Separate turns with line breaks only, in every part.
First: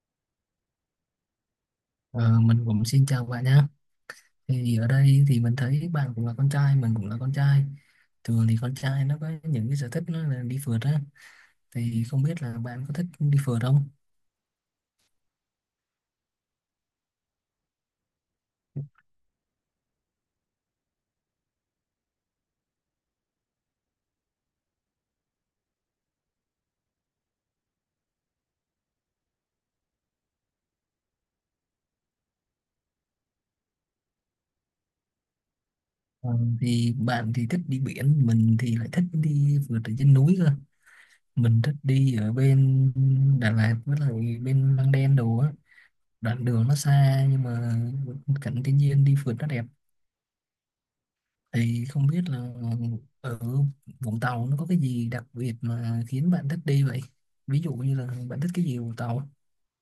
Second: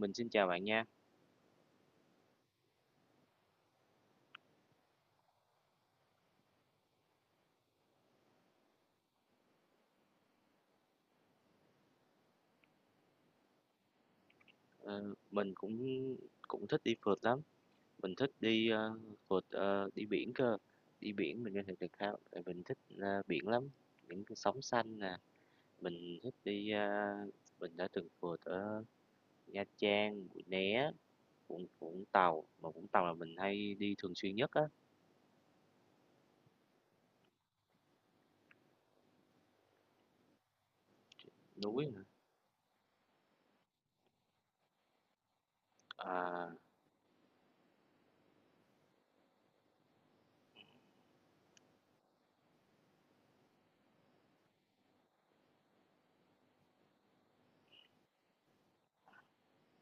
Mình xin chào bạn nha.
Ờ, mình cũng xin chào bạn nhé. Thì ở đây thì mình thấy bạn cũng là con trai, mình cũng là con trai. Thường thì con trai nó có những cái sở thích nó là đi phượt á. Thì không biết là bạn có thích đi phượt không?
Ờ, mình cũng cũng thích đi phượt lắm, mình thích đi, ơ, phượt, ờ, đi biển cơ. Đi biển mình có thể được khá tại mình thích, a, biển lắm, những cái sóng xanh nè, mình thích đi, a mình đã từng phượt ở Nha Trang, Mũi Né, Vũng Vũng Tàu, mà Vũng Tàu là mình hay đi thường xuyên nhất á.
Ờ, thì bạn thì thích đi biển, mình thì lại thích đi phượt ở trên núi cơ. Mình thích
Núi nè,
đi ở bên Đà Lạt với lại bên Măng Đen đồ á. Đoạn
à.
đường nó xa nhưng mà cảnh thiên nhiên đi phượt nó đẹp. Thì không biết là ở Vũng Tàu nó có cái gì đặc biệt mà khiến bạn thích đi vậy? Ví dụ như là bạn thích cái gì ở Vũng Tàu?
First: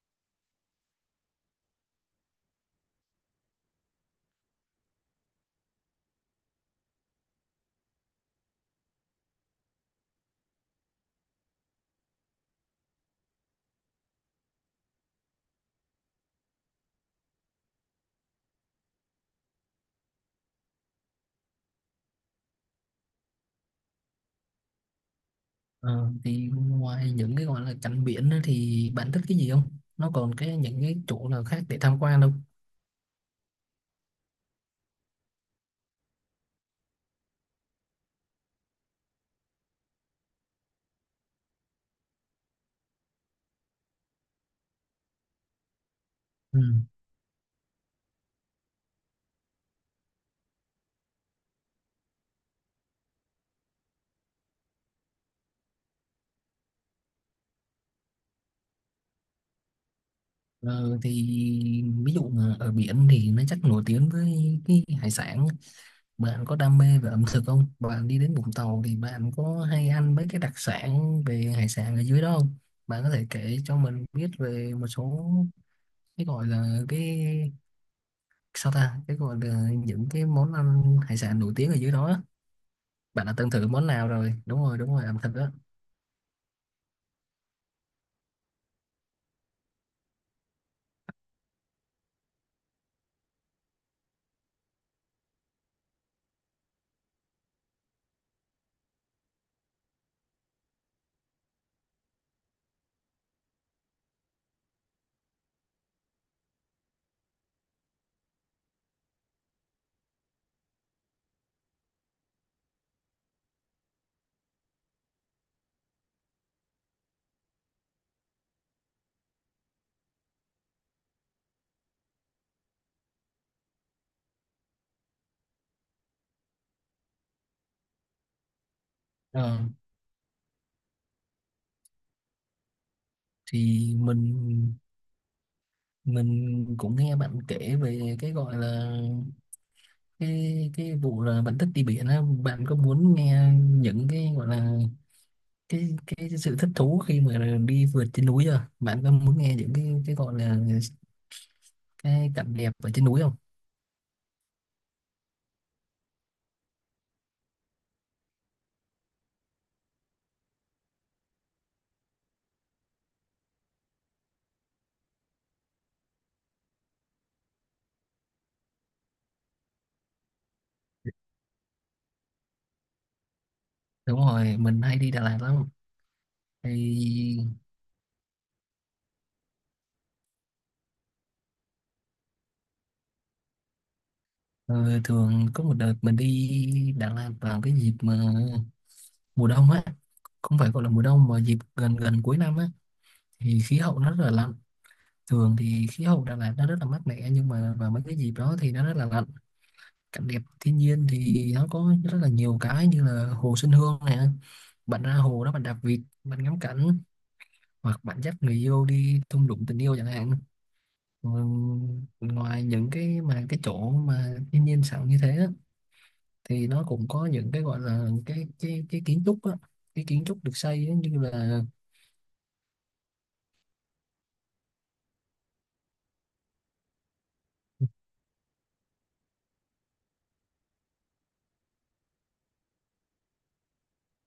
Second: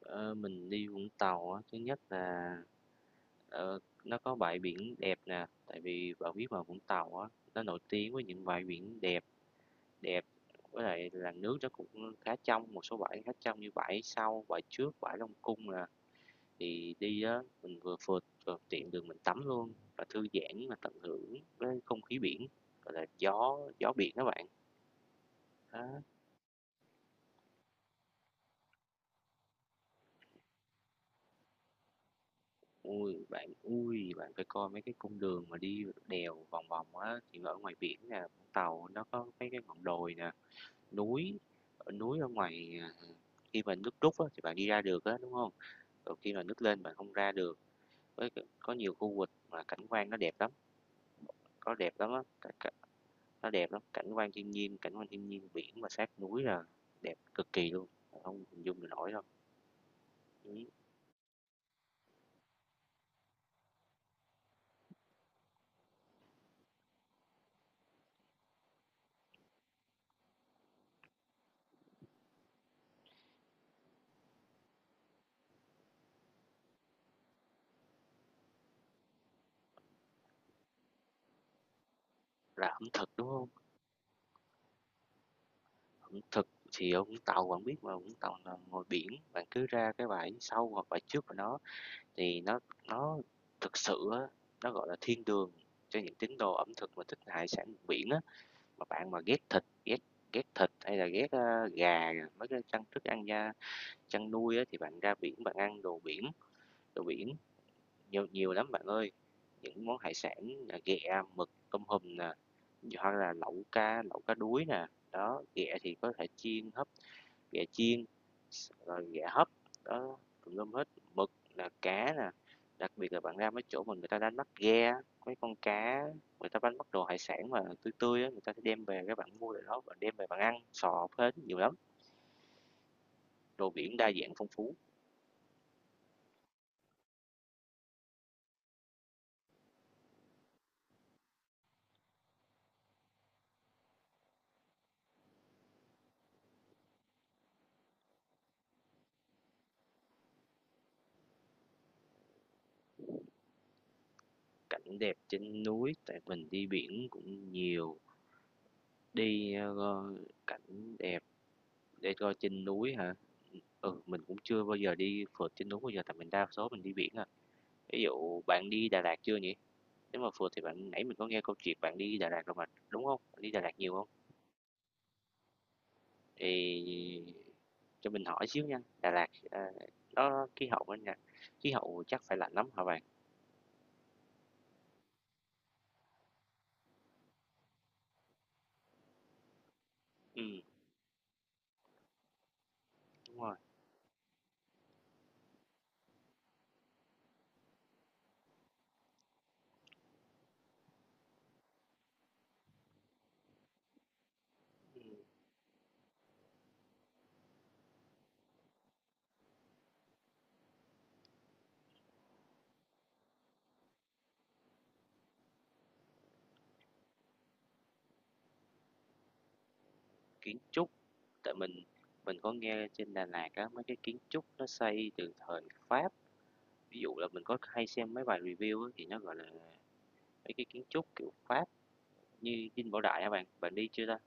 Ờ, mình đi Vũng Tàu á, thứ nhất là, ờ, nó có bãi biển đẹp nè, tại vì bạn biết mà Vũng Tàu á, nó nổi tiếng với những bãi biển đẹp đẹp, với lại là nước nó cũng khá trong, một số bãi khá trong như bãi sau, bãi trước, bãi Long Cung nè. Thì đi á, mình vừa phượt vừa tiện đường mình tắm luôn và thư giãn mà tận hưởng với không khí biển, gọi là gió gió biển các bạn, đó.
Ờ, thì ngoài những cái gọi là cảnh biển á thì bạn thích cái gì không? Nó còn cái những cái chỗ nào khác để tham quan không?
Ui bạn, ui, bạn phải coi mấy cái cung đường mà đi đèo vòng vòng á, thì ở ngoài biển nè, Vũng Tàu nó có mấy cái ngọn đồi nè, núi, núi ở ngoài à, khi mà nước rút á, thì bạn đi ra được á, đúng không? Còn khi mà
Ừ.
nước lên bạn không ra được. Có nhiều khu vực mà cảnh quan nó đẹp lắm, có đẹp lắm á, cả, cả, nó đẹp lắm, cảnh quan thiên nhiên, biển mà sát núi là đẹp cực kỳ luôn, không hình dung được nổi đâu. Ừ.
Ờ, thì ví dụ mà ở biển thì nó chắc nổi tiếng với cái hải sản. Bạn có đam mê về ẩm thực không? Bạn đi đến Vũng Tàu thì bạn có hay ăn mấy cái đặc sản về hải sản ở dưới đó không? Bạn có thể kể cho mình biết về một số cái gọi là cái sao ta cái gọi là những cái món ăn hải sản nổi tiếng ở dưới đó á.
Là ẩm thực
Bạn
đúng
đã
không?
từng thử món nào rồi? Đúng rồi, đúng rồi, ẩm thực đó.
Thực thì ở Vũng Tàu bạn biết mà, Vũng Tàu là ngồi biển, bạn cứ ra cái bãi sau hoặc bãi trước của nó thì nó thực sự á, nó, gọi là, thiên đường cho những tín đồ ẩm thực mà thích hải sản vùng biển á. Mà bạn mà ghét thịt, ghét ghét thịt hay là ghét, a, gà, mấy cái chăn thức ăn da chăn nuôi á, thì bạn ra biển bạn ăn đồ biển nhiều nhiều lắm bạn ơi. Những món hải sản là ghẹ, mực, tôm hùm nè, hoặc là lẩu cá đuối nè, đó, ghẹ thì có thể chiên, hấp, ghẹ chiên, rồi ghẹ hấp, đó, tùm lum hết. Mực, là cá nè, đặc biệt là bạn ra mấy chỗ mà người ta đánh bắt ghe, mấy con cá người ta đánh bắt đồ hải sản mà tươi tươi á, người ta sẽ đem về, các bạn mua
Ờ,
lại đó, bạn đem về bạn ăn sò hết, nhiều lắm, đồ
thì
biển đa dạng phong phú.
mình cũng nghe bạn kể về cái gọi là cái vụ là bạn thích đi biển á. Bạn có muốn nghe những cái gọi là cái sự thích thú khi mà đi vượt trên núi chưa? Bạn có muốn nghe những cái gọi là cái cảnh đẹp ở trên núi không?
Cảnh đẹp trên núi tại mình đi biển cũng nhiều, đi, ờ, cảnh đẹp để coi trên núi hả? Ừ, mình cũng chưa bao giờ đi phượt trên núi bao giờ, tại mình đa số mình đi biển à. Ví dụ bạn đi Đà Lạt chưa nhỉ? Nếu mà phượt thì bạn nãy mình có nghe câu chuyện bạn đi Đà Lạt rồi mà, đúng không? Bạn đi Đà Lạt nhiều không?
Đúng rồi, mình hay đi Đà Lạt lắm. Thì
Thì cho mình hỏi xíu nha, Đà Lạt, ờ, nó khí hậu bên nha, khí hậu chắc phải lạnh lắm hả bạn?
ờ, thường có một đợt mình đi Đà Lạt vào cái dịp mà mùa đông á, không
Ừ,
phải gọi là mùa đông mà dịp gần gần cuối năm á,
đúng rồi.
thì khí hậu nó rất là lạnh. Thường thì khí hậu Đà Lạt nó rất là mát mẻ nhưng mà vào mấy cái dịp đó thì nó rất là lạnh. Cảnh đẹp thiên nhiên thì nó có rất là nhiều cái như là hồ Xuân Hương này, bạn ra hồ đó bạn đạp vịt bạn ngắm cảnh, hoặc bạn dắt người yêu đi thung lũng tình yêu chẳng hạn. Ừ, ngoài những cái mà cái chỗ mà thiên nhiên sẵn như thế á, thì nó cũng có những cái gọi là cái kiến trúc á, cái kiến trúc được
Kiến
xây
trúc,
á, như
tại
là
mình có nghe trên Đà Lạt á, mấy cái kiến trúc nó xây từ thời Pháp, ví dụ là mình có hay xem mấy bài review á, thì nó, gọi là, mấy cái kiến trúc kiểu Pháp như Dinh Bảo Đại hả bạn? Bạn đi chưa ta?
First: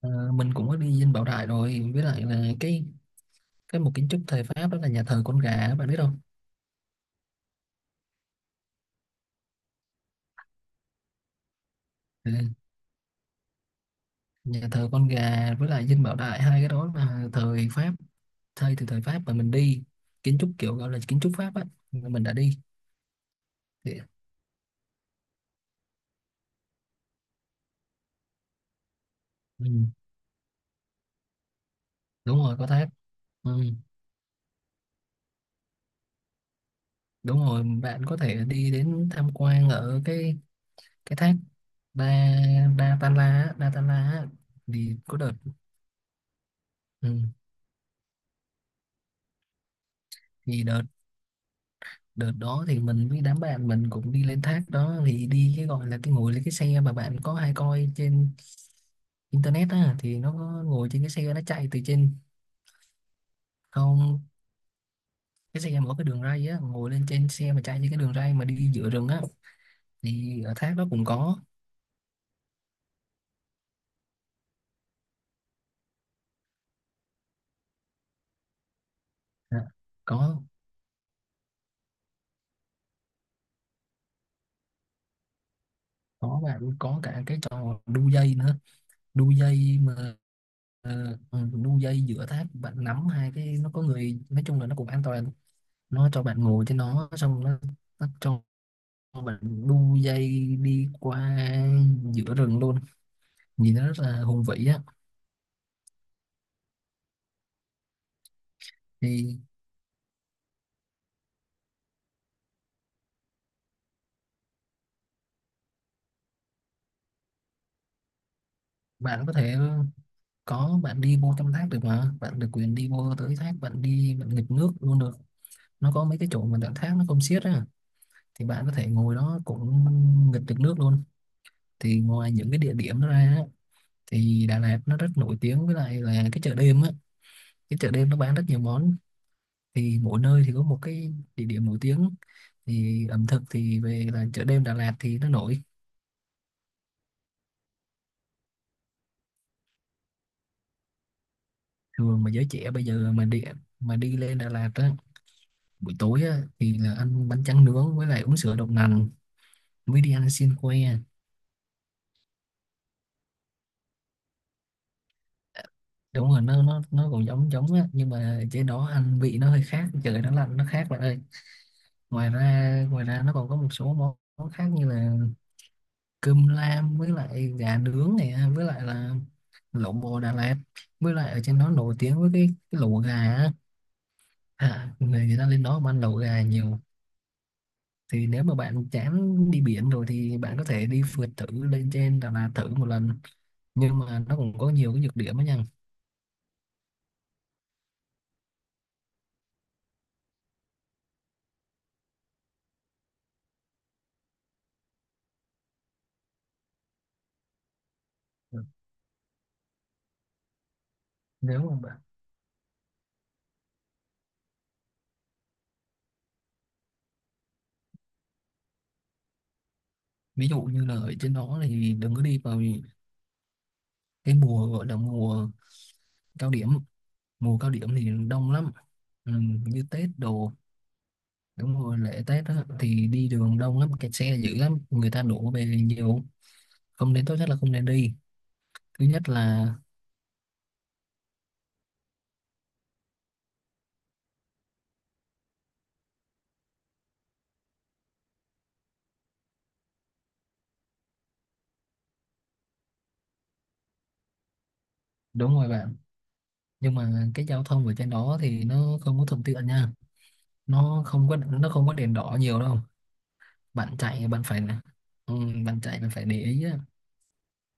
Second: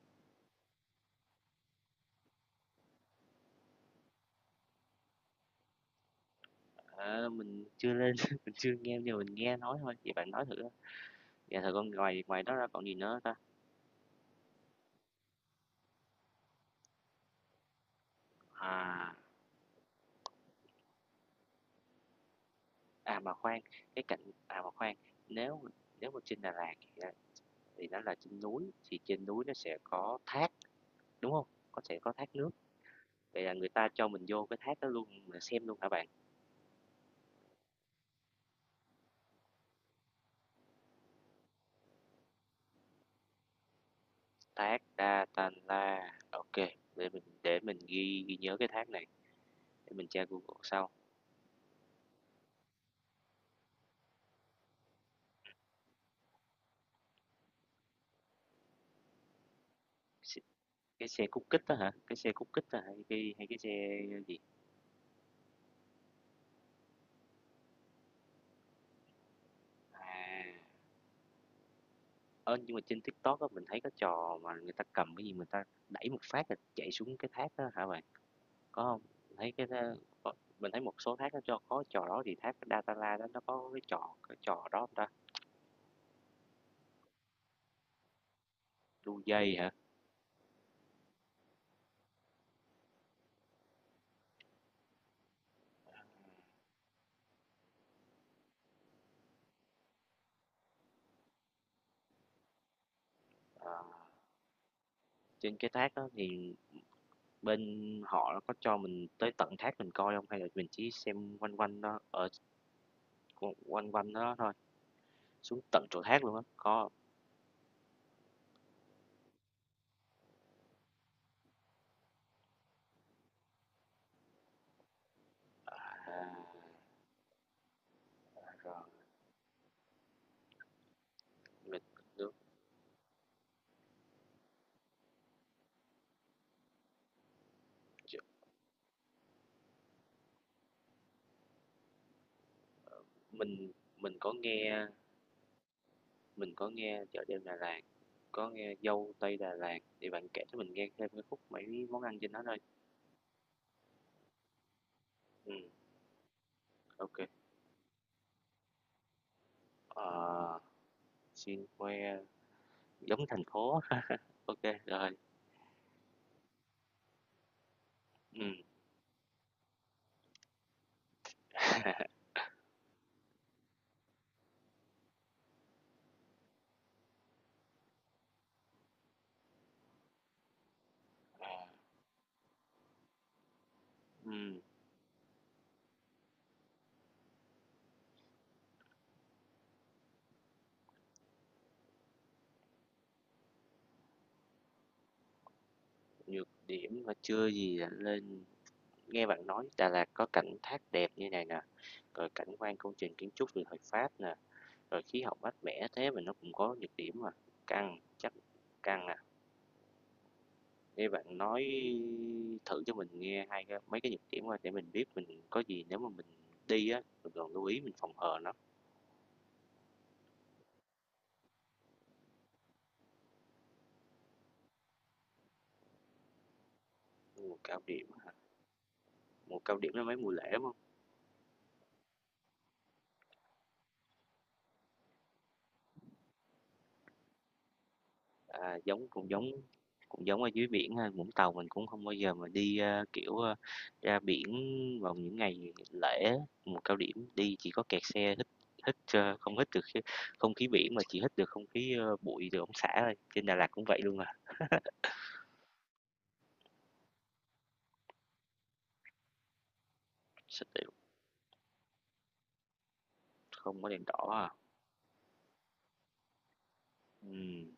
ờ, mình cũng có đi Dinh Bảo Đại rồi, với lại là cái một kiến trúc thời Pháp đó là nhà thờ con gà bạn biết không?
À, mình chưa lên, mình chưa nghe nhưng mà mình nghe nói thôi, vậy bạn nói thử. Dạ thật không, ngoài
Ừ,
ngoài đó ra còn gì nữa hông ta?
nhà thờ con gà với lại Dinh Bảo Đại hai cái đó là thời Pháp, xây từ thời
À,
Pháp mà mình đi, kiến trúc kiểu gọi là kiến trúc Pháp á, mình đã đi.
à, mà khoan,
Thì,
cái cạnh, à, mà khoan, nếu nếu mà trên Đà Lạt thì, à, thì nó là trên núi, thì trên núi nó
ừ,
sẽ có thác, đúng không? Có sẽ có thác
đúng
nước,
rồi, có thác.
vậy
Ừ,
là người ta cho mình vô cái thác đó luôn mình xem luôn hả bạn?
đúng rồi, bạn có thể đi đến tham quan ở cái thác Đa Đa Tan La á, Đa Tan La á.
Thác
Thì có đợt.
Datanla, la ok. để
Ừ.
mình để mình ghi ghi nhớ cái thác này, để mình tra Google
Thì đợt
sau.
đợt đó thì mình với đám bạn mình cũng đi lên thác đó, thì đi cái gọi là cái ngồi lên cái xe mà bạn có hay coi trên internet á, thì nó
X
có ngồi trên
cái
cái
xe
xe nó
Cút kích
chạy
đó
từ
hả? Cái
trên.
xe Cút Kít hay cái xe
Không,
gì?
cái xe mở cái đường ray á, ngồi lên trên xe mà chạy trên cái đường ray mà đi giữa rừng á.
À.
Thì ở thác đó cũng có.
Ơ, nhưng mà trên TikTok á, mình thấy có trò mà người ta cầm cái gì người ta đẩy một phát là chạy xuống cái thác đó hả bạn? Có không? Mình thấy
À,
cái đó có,
có
mình thấy một số thác nó cho có trò đó, thì thác datala đó nó có cái trò đó hông ta?
có, bạn có cả cái trò đu dây nữa.
Đu
Đu
dây hả?
dây mà. Ờ, ừ, đu dây giữa thác, bạn nắm hai cái, nó có người, nói chung là nó cũng an toàn. Nó cho bạn ngồi trên nó, xong nó cho mình đu dây đi qua giữa rừng luôn.
Ờ,
Nhìn nó rất là hùng vĩ á.
trên cái thác đó thì bên họ nó có cho mình tới
Thì
tận thác mình coi không? Hay là mình chỉ xem quanh quanh đó, ở quanh quanh đó thôi, xuống tận chỗ thác luôn á, có hông?
bạn có thể có, bạn đi vô trong thác được mà, bạn được quyền đi vô tới thác, bạn đi bạn nghịch nước luôn được. Nó có mấy
À,
cái chỗ mà đoạn thác nó không xiết á, thì bạn có
rồi,
thể ngồi đó cũng nghịch được nước luôn.
mình
Thì ngoài
đúng,
những cái địa điểm đó ra á, thì Đà Lạt nó rất nổi tiếng với lại là cái chợ đêm á. Cái chợ đêm
ch
nó bán rất nhiều món. Thì mỗi nơi thì có một cái địa điểm nổi tiếng, thì ẩm thực
mình
thì về
mình
là
có
chợ đêm Đà
nghe.
Lạt thì nó nổi.
Mình có nghe Chợ Đêm Đà Lạt, có nghe Dâu Tây Đà Lạt, thì bạn kể cho mình nghe thêm cái khúc mấy món ăn
Thường mà
trên đó
giới
thôi.
trẻ bây giờ mà đi, mà đi lên Đà Lạt á
Ừ,
buổi tối á, thì là
ok, kê.
ăn bánh tráng nướng với lại uống sữa đậu nành, mới đi ăn xiên
Ờ,
que.
xin khoe giống thành phố. Ok, rồi.
Đúng rồi, nó còn giống giống á, nhưng
Ừ,
mà trên đó ăn vị nó hơi khác, trời nó lạnh nó khác bạn ơi. Ngoài ra nó còn có một số món món khác như là cơm lam với lại gà nướng này, với lại là lẩu bò Đà Lạt, với lại ở trên đó nổi tiếng với cái lẩu gà á.
ừ.
À, người người ta lên đó mà ăn lẩu gà nhiều. Thì nếu mà bạn chán đi biển rồi thì bạn có thể đi phượt thử lên trên Đà Lạt thử một lần, nhưng mà nó cũng có nhiều cái nhược điểm á nha.
Nhược điểm mà chưa gì là lên nghe bạn nói Đà Lạt có cảnh thác đẹp như này nè, rồi cảnh quan công trình kiến trúc từ thời Pháp nè, rồi khí hậu mát mẻ thế mà nó cũng có nhược điểm mà, căng, chắc căng à. Nghe bạn
Nếu
nói
mà bạn-
thử cho mình nghe hai cái mấy cái nhược điểm qua để mình biết mình có gì nếu mà mình đi á, mình còn lưu ý mình phòng hờ nó.
ví dụ như là ở trên đó thì đừng có đi vào cái mùa gọi là mùa cao điểm.
Mùa
Mùa cao
cao
điểm
điểm,
thì đông lắm. Ừ,
mùa cao
như
điểm là
Tết
mấy mùa lễ
đồ.
đúng hông?
Đúng rồi, lễ Tết đó, thì đi đường đông lắm, kẹt xe dữ lắm, người ta đổ về nhiều, không nên, tốt nhất là không nên đi.
À,
Thứ
giống
nhất
cũng giống
là
cũng giống ở dưới biển ha, Vũng Tàu mình cũng không bao giờ mà đi, a, kiểu, a, ra biển vào những ngày lễ, mùa cao điểm, đi chỉ có kẹt xe, hít hít, ơ, không hít được khí, không khí biển mà chỉ hít được không khí, ơ, bụi từ ống xả thôi. Trên Đà Lạt cũng vậy luôn à.
đúng rồi bạn, nhưng mà cái giao thông ở trên đó thì nó không có thuận tiện nha.
Sao tiểu-
Nó không có đèn đỏ nhiều đâu.
Không có
Bạn
đèn
chạy
đỏ
bạn
à.
phải là, ừ, bạn chạy bạn phải để ý á.
Ừm.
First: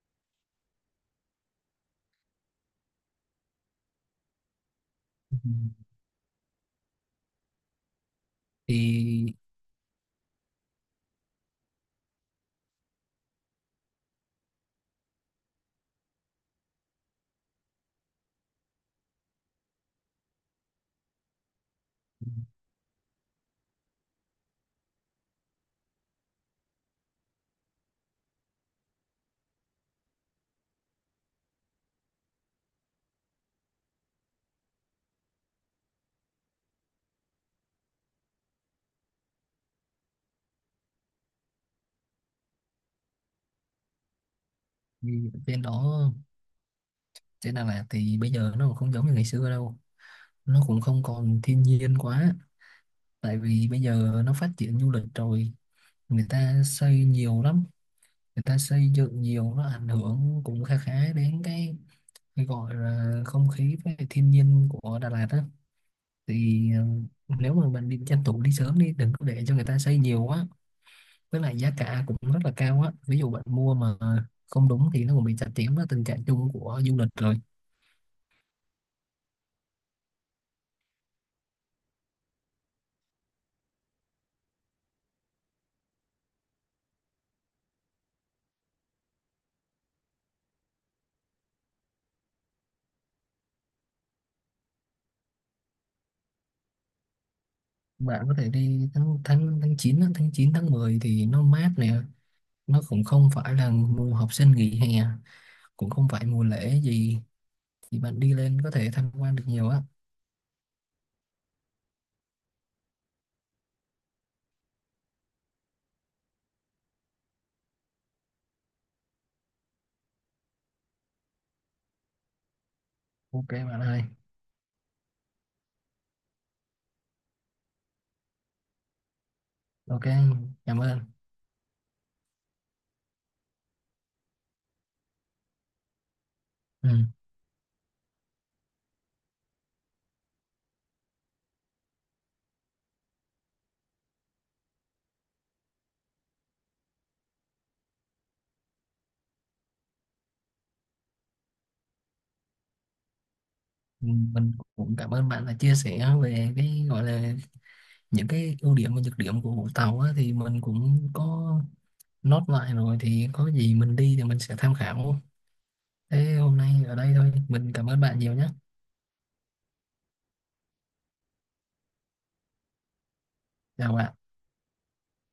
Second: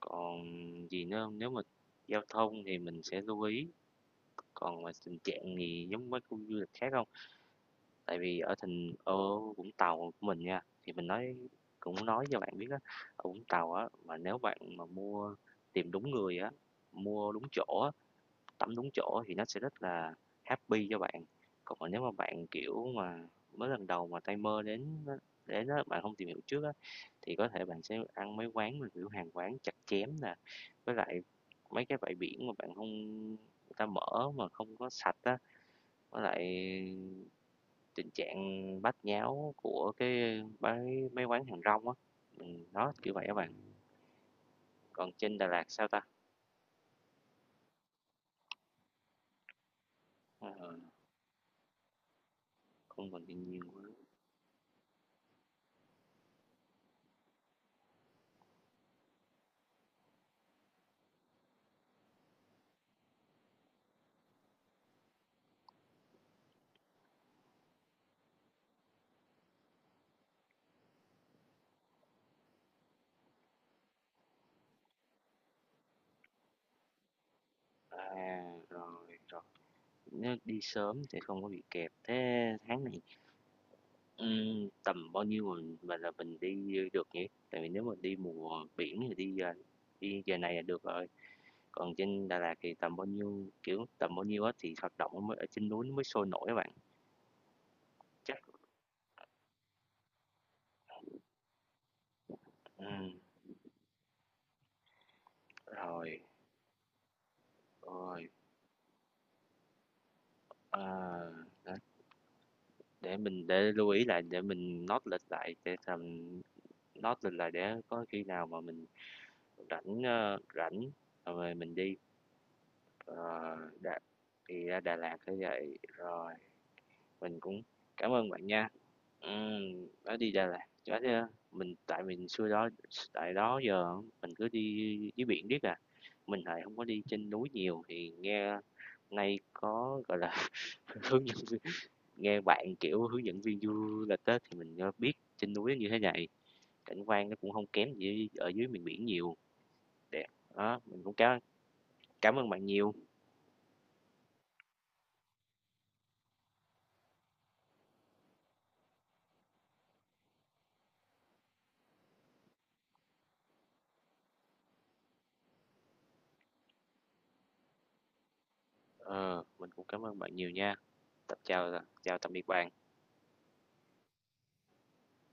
Còn gì nữa hông? Nếu mà giao thông thì mình sẽ lưu ý, còn mà tình
Ừ.
trạng thì giống mấy khu du lịch khác không? Tại vì ở thành ở
thì,
Vũng Tàu của mình nha, thì mình nói cũng nói cho bạn biết á, ở Vũng Tàu á, mà nếu bạn mà mua, tìm đúng người á, mua đúng chỗ á, tắm đúng chỗ thì nó sẽ rất là happy cho bạn. Còn nếu mà bạn, kiểu mà, mới lần đầu mà tay mơ đến á, bạn không tìm hiểu trước á, thì có thể bạn sẽ ăn mấy quán mà, kiểu, hàng quán chặt chém nè, với lại mấy cái bãi biển mà bạn không, người ta mở mà không có sạch á, với lại tình trạng bát nháo của cái bái mấy quán hàng rong á. Đó, kiểu vậy các bạn. Còn
thì
trên Đà
đèn
Lạt
đỏ
sao ta?
trên đà lạt thì bây giờ nó không giống như ngày xưa đâu.
Ờ,
Nó cũng không còn thiên nhiên quá.
không còn
Tại
thiên nhiên
vì bây
quá.
giờ nó phát triển du lịch rồi, người ta xây nhiều lắm, người ta xây dựng nhiều, nó ảnh hưởng cũng khá khá đến cái gọi là không khí với lại thiên nhiên của Đà Lạt á. Thì ừ, nếu mà bạn đi tranh thủ đi sớm đi, đừng có để cho người ta xây nhiều quá. Với lại giá cả cũng rất là cao á, ví dụ bạn mua mà không đúng thì nó cũng bị chặt chém đó, tình trạng chung của du lịch rồi.
À, rồi, rồi. Nếu đi sớm để không có bị kẹt. Thế tháng này, tầm bao nhiêu mình mà là mình đi được nhỉ? Tại vì nếu mà đi mùa biển thì đi giờ này là được rồi. Còn trên Đà Lạt thì kiểu, tầm bao nhiêu á thì hoạt động mới ở trên núi nó mới sôi nổi các bạn.
Bạn có
Chắc
thể đi tháng tháng tháng 9 á, tháng 9 tháng 10 thì nó mát nè. Nó cũng
ừm,
không phải là mùa học sinh nghỉ hè, cũng không
rồi,
phải mùa lễ gì, thì bạn
rồi,
đi lên có thể tham quan được nhiều á.
ờ, đó, để mình để lưu ý lại để mình note lịch lại, để tầm note lịch lại để có khi nào mà mình rảnh rồi mình đi.
Ok
Ờ,
bạn
Đà
ơi.
thì ra Đà Lạt phải vậy, rồi mình cũng cảm ơn bạn nha.
Ok,
Nói đi Đà Lạt,
cảm
nói
ơn.
ra mình, tại mình xưa đó, tại đó giờ mình cứ đi dưới biển riết à, mình lại không có
Ừ.
đi trên núi nhiều, thì nghe nay có, gọi là, hướng dẫn viên, nghe bạn, kiểu, hướng dẫn viên du lịch á thì mình, ơ, biết trên núi như thế này, cảnh quan nó cũng không kém gì ở dưới miền biển nhiều, đẹp. Đó, mình cũng cảm cảm ơn bạn nhiều,
Mình cũng cảm ơn bạn đã chia sẻ về cái gọi là những cái ưu điểm và nhược điểm của Vũng Tàu á, thì mình cũng có nốt lại rồi, thì có gì mình đi thì mình sẽ tham khảo. Thế hôm nay ở đây thôi, mình cảm ơn bạn nhiều nhé.
ờ, mình cũng cảm ơn bạn nhiều nha. Tập chào chào tạm biệt bạn.
Chào bạn.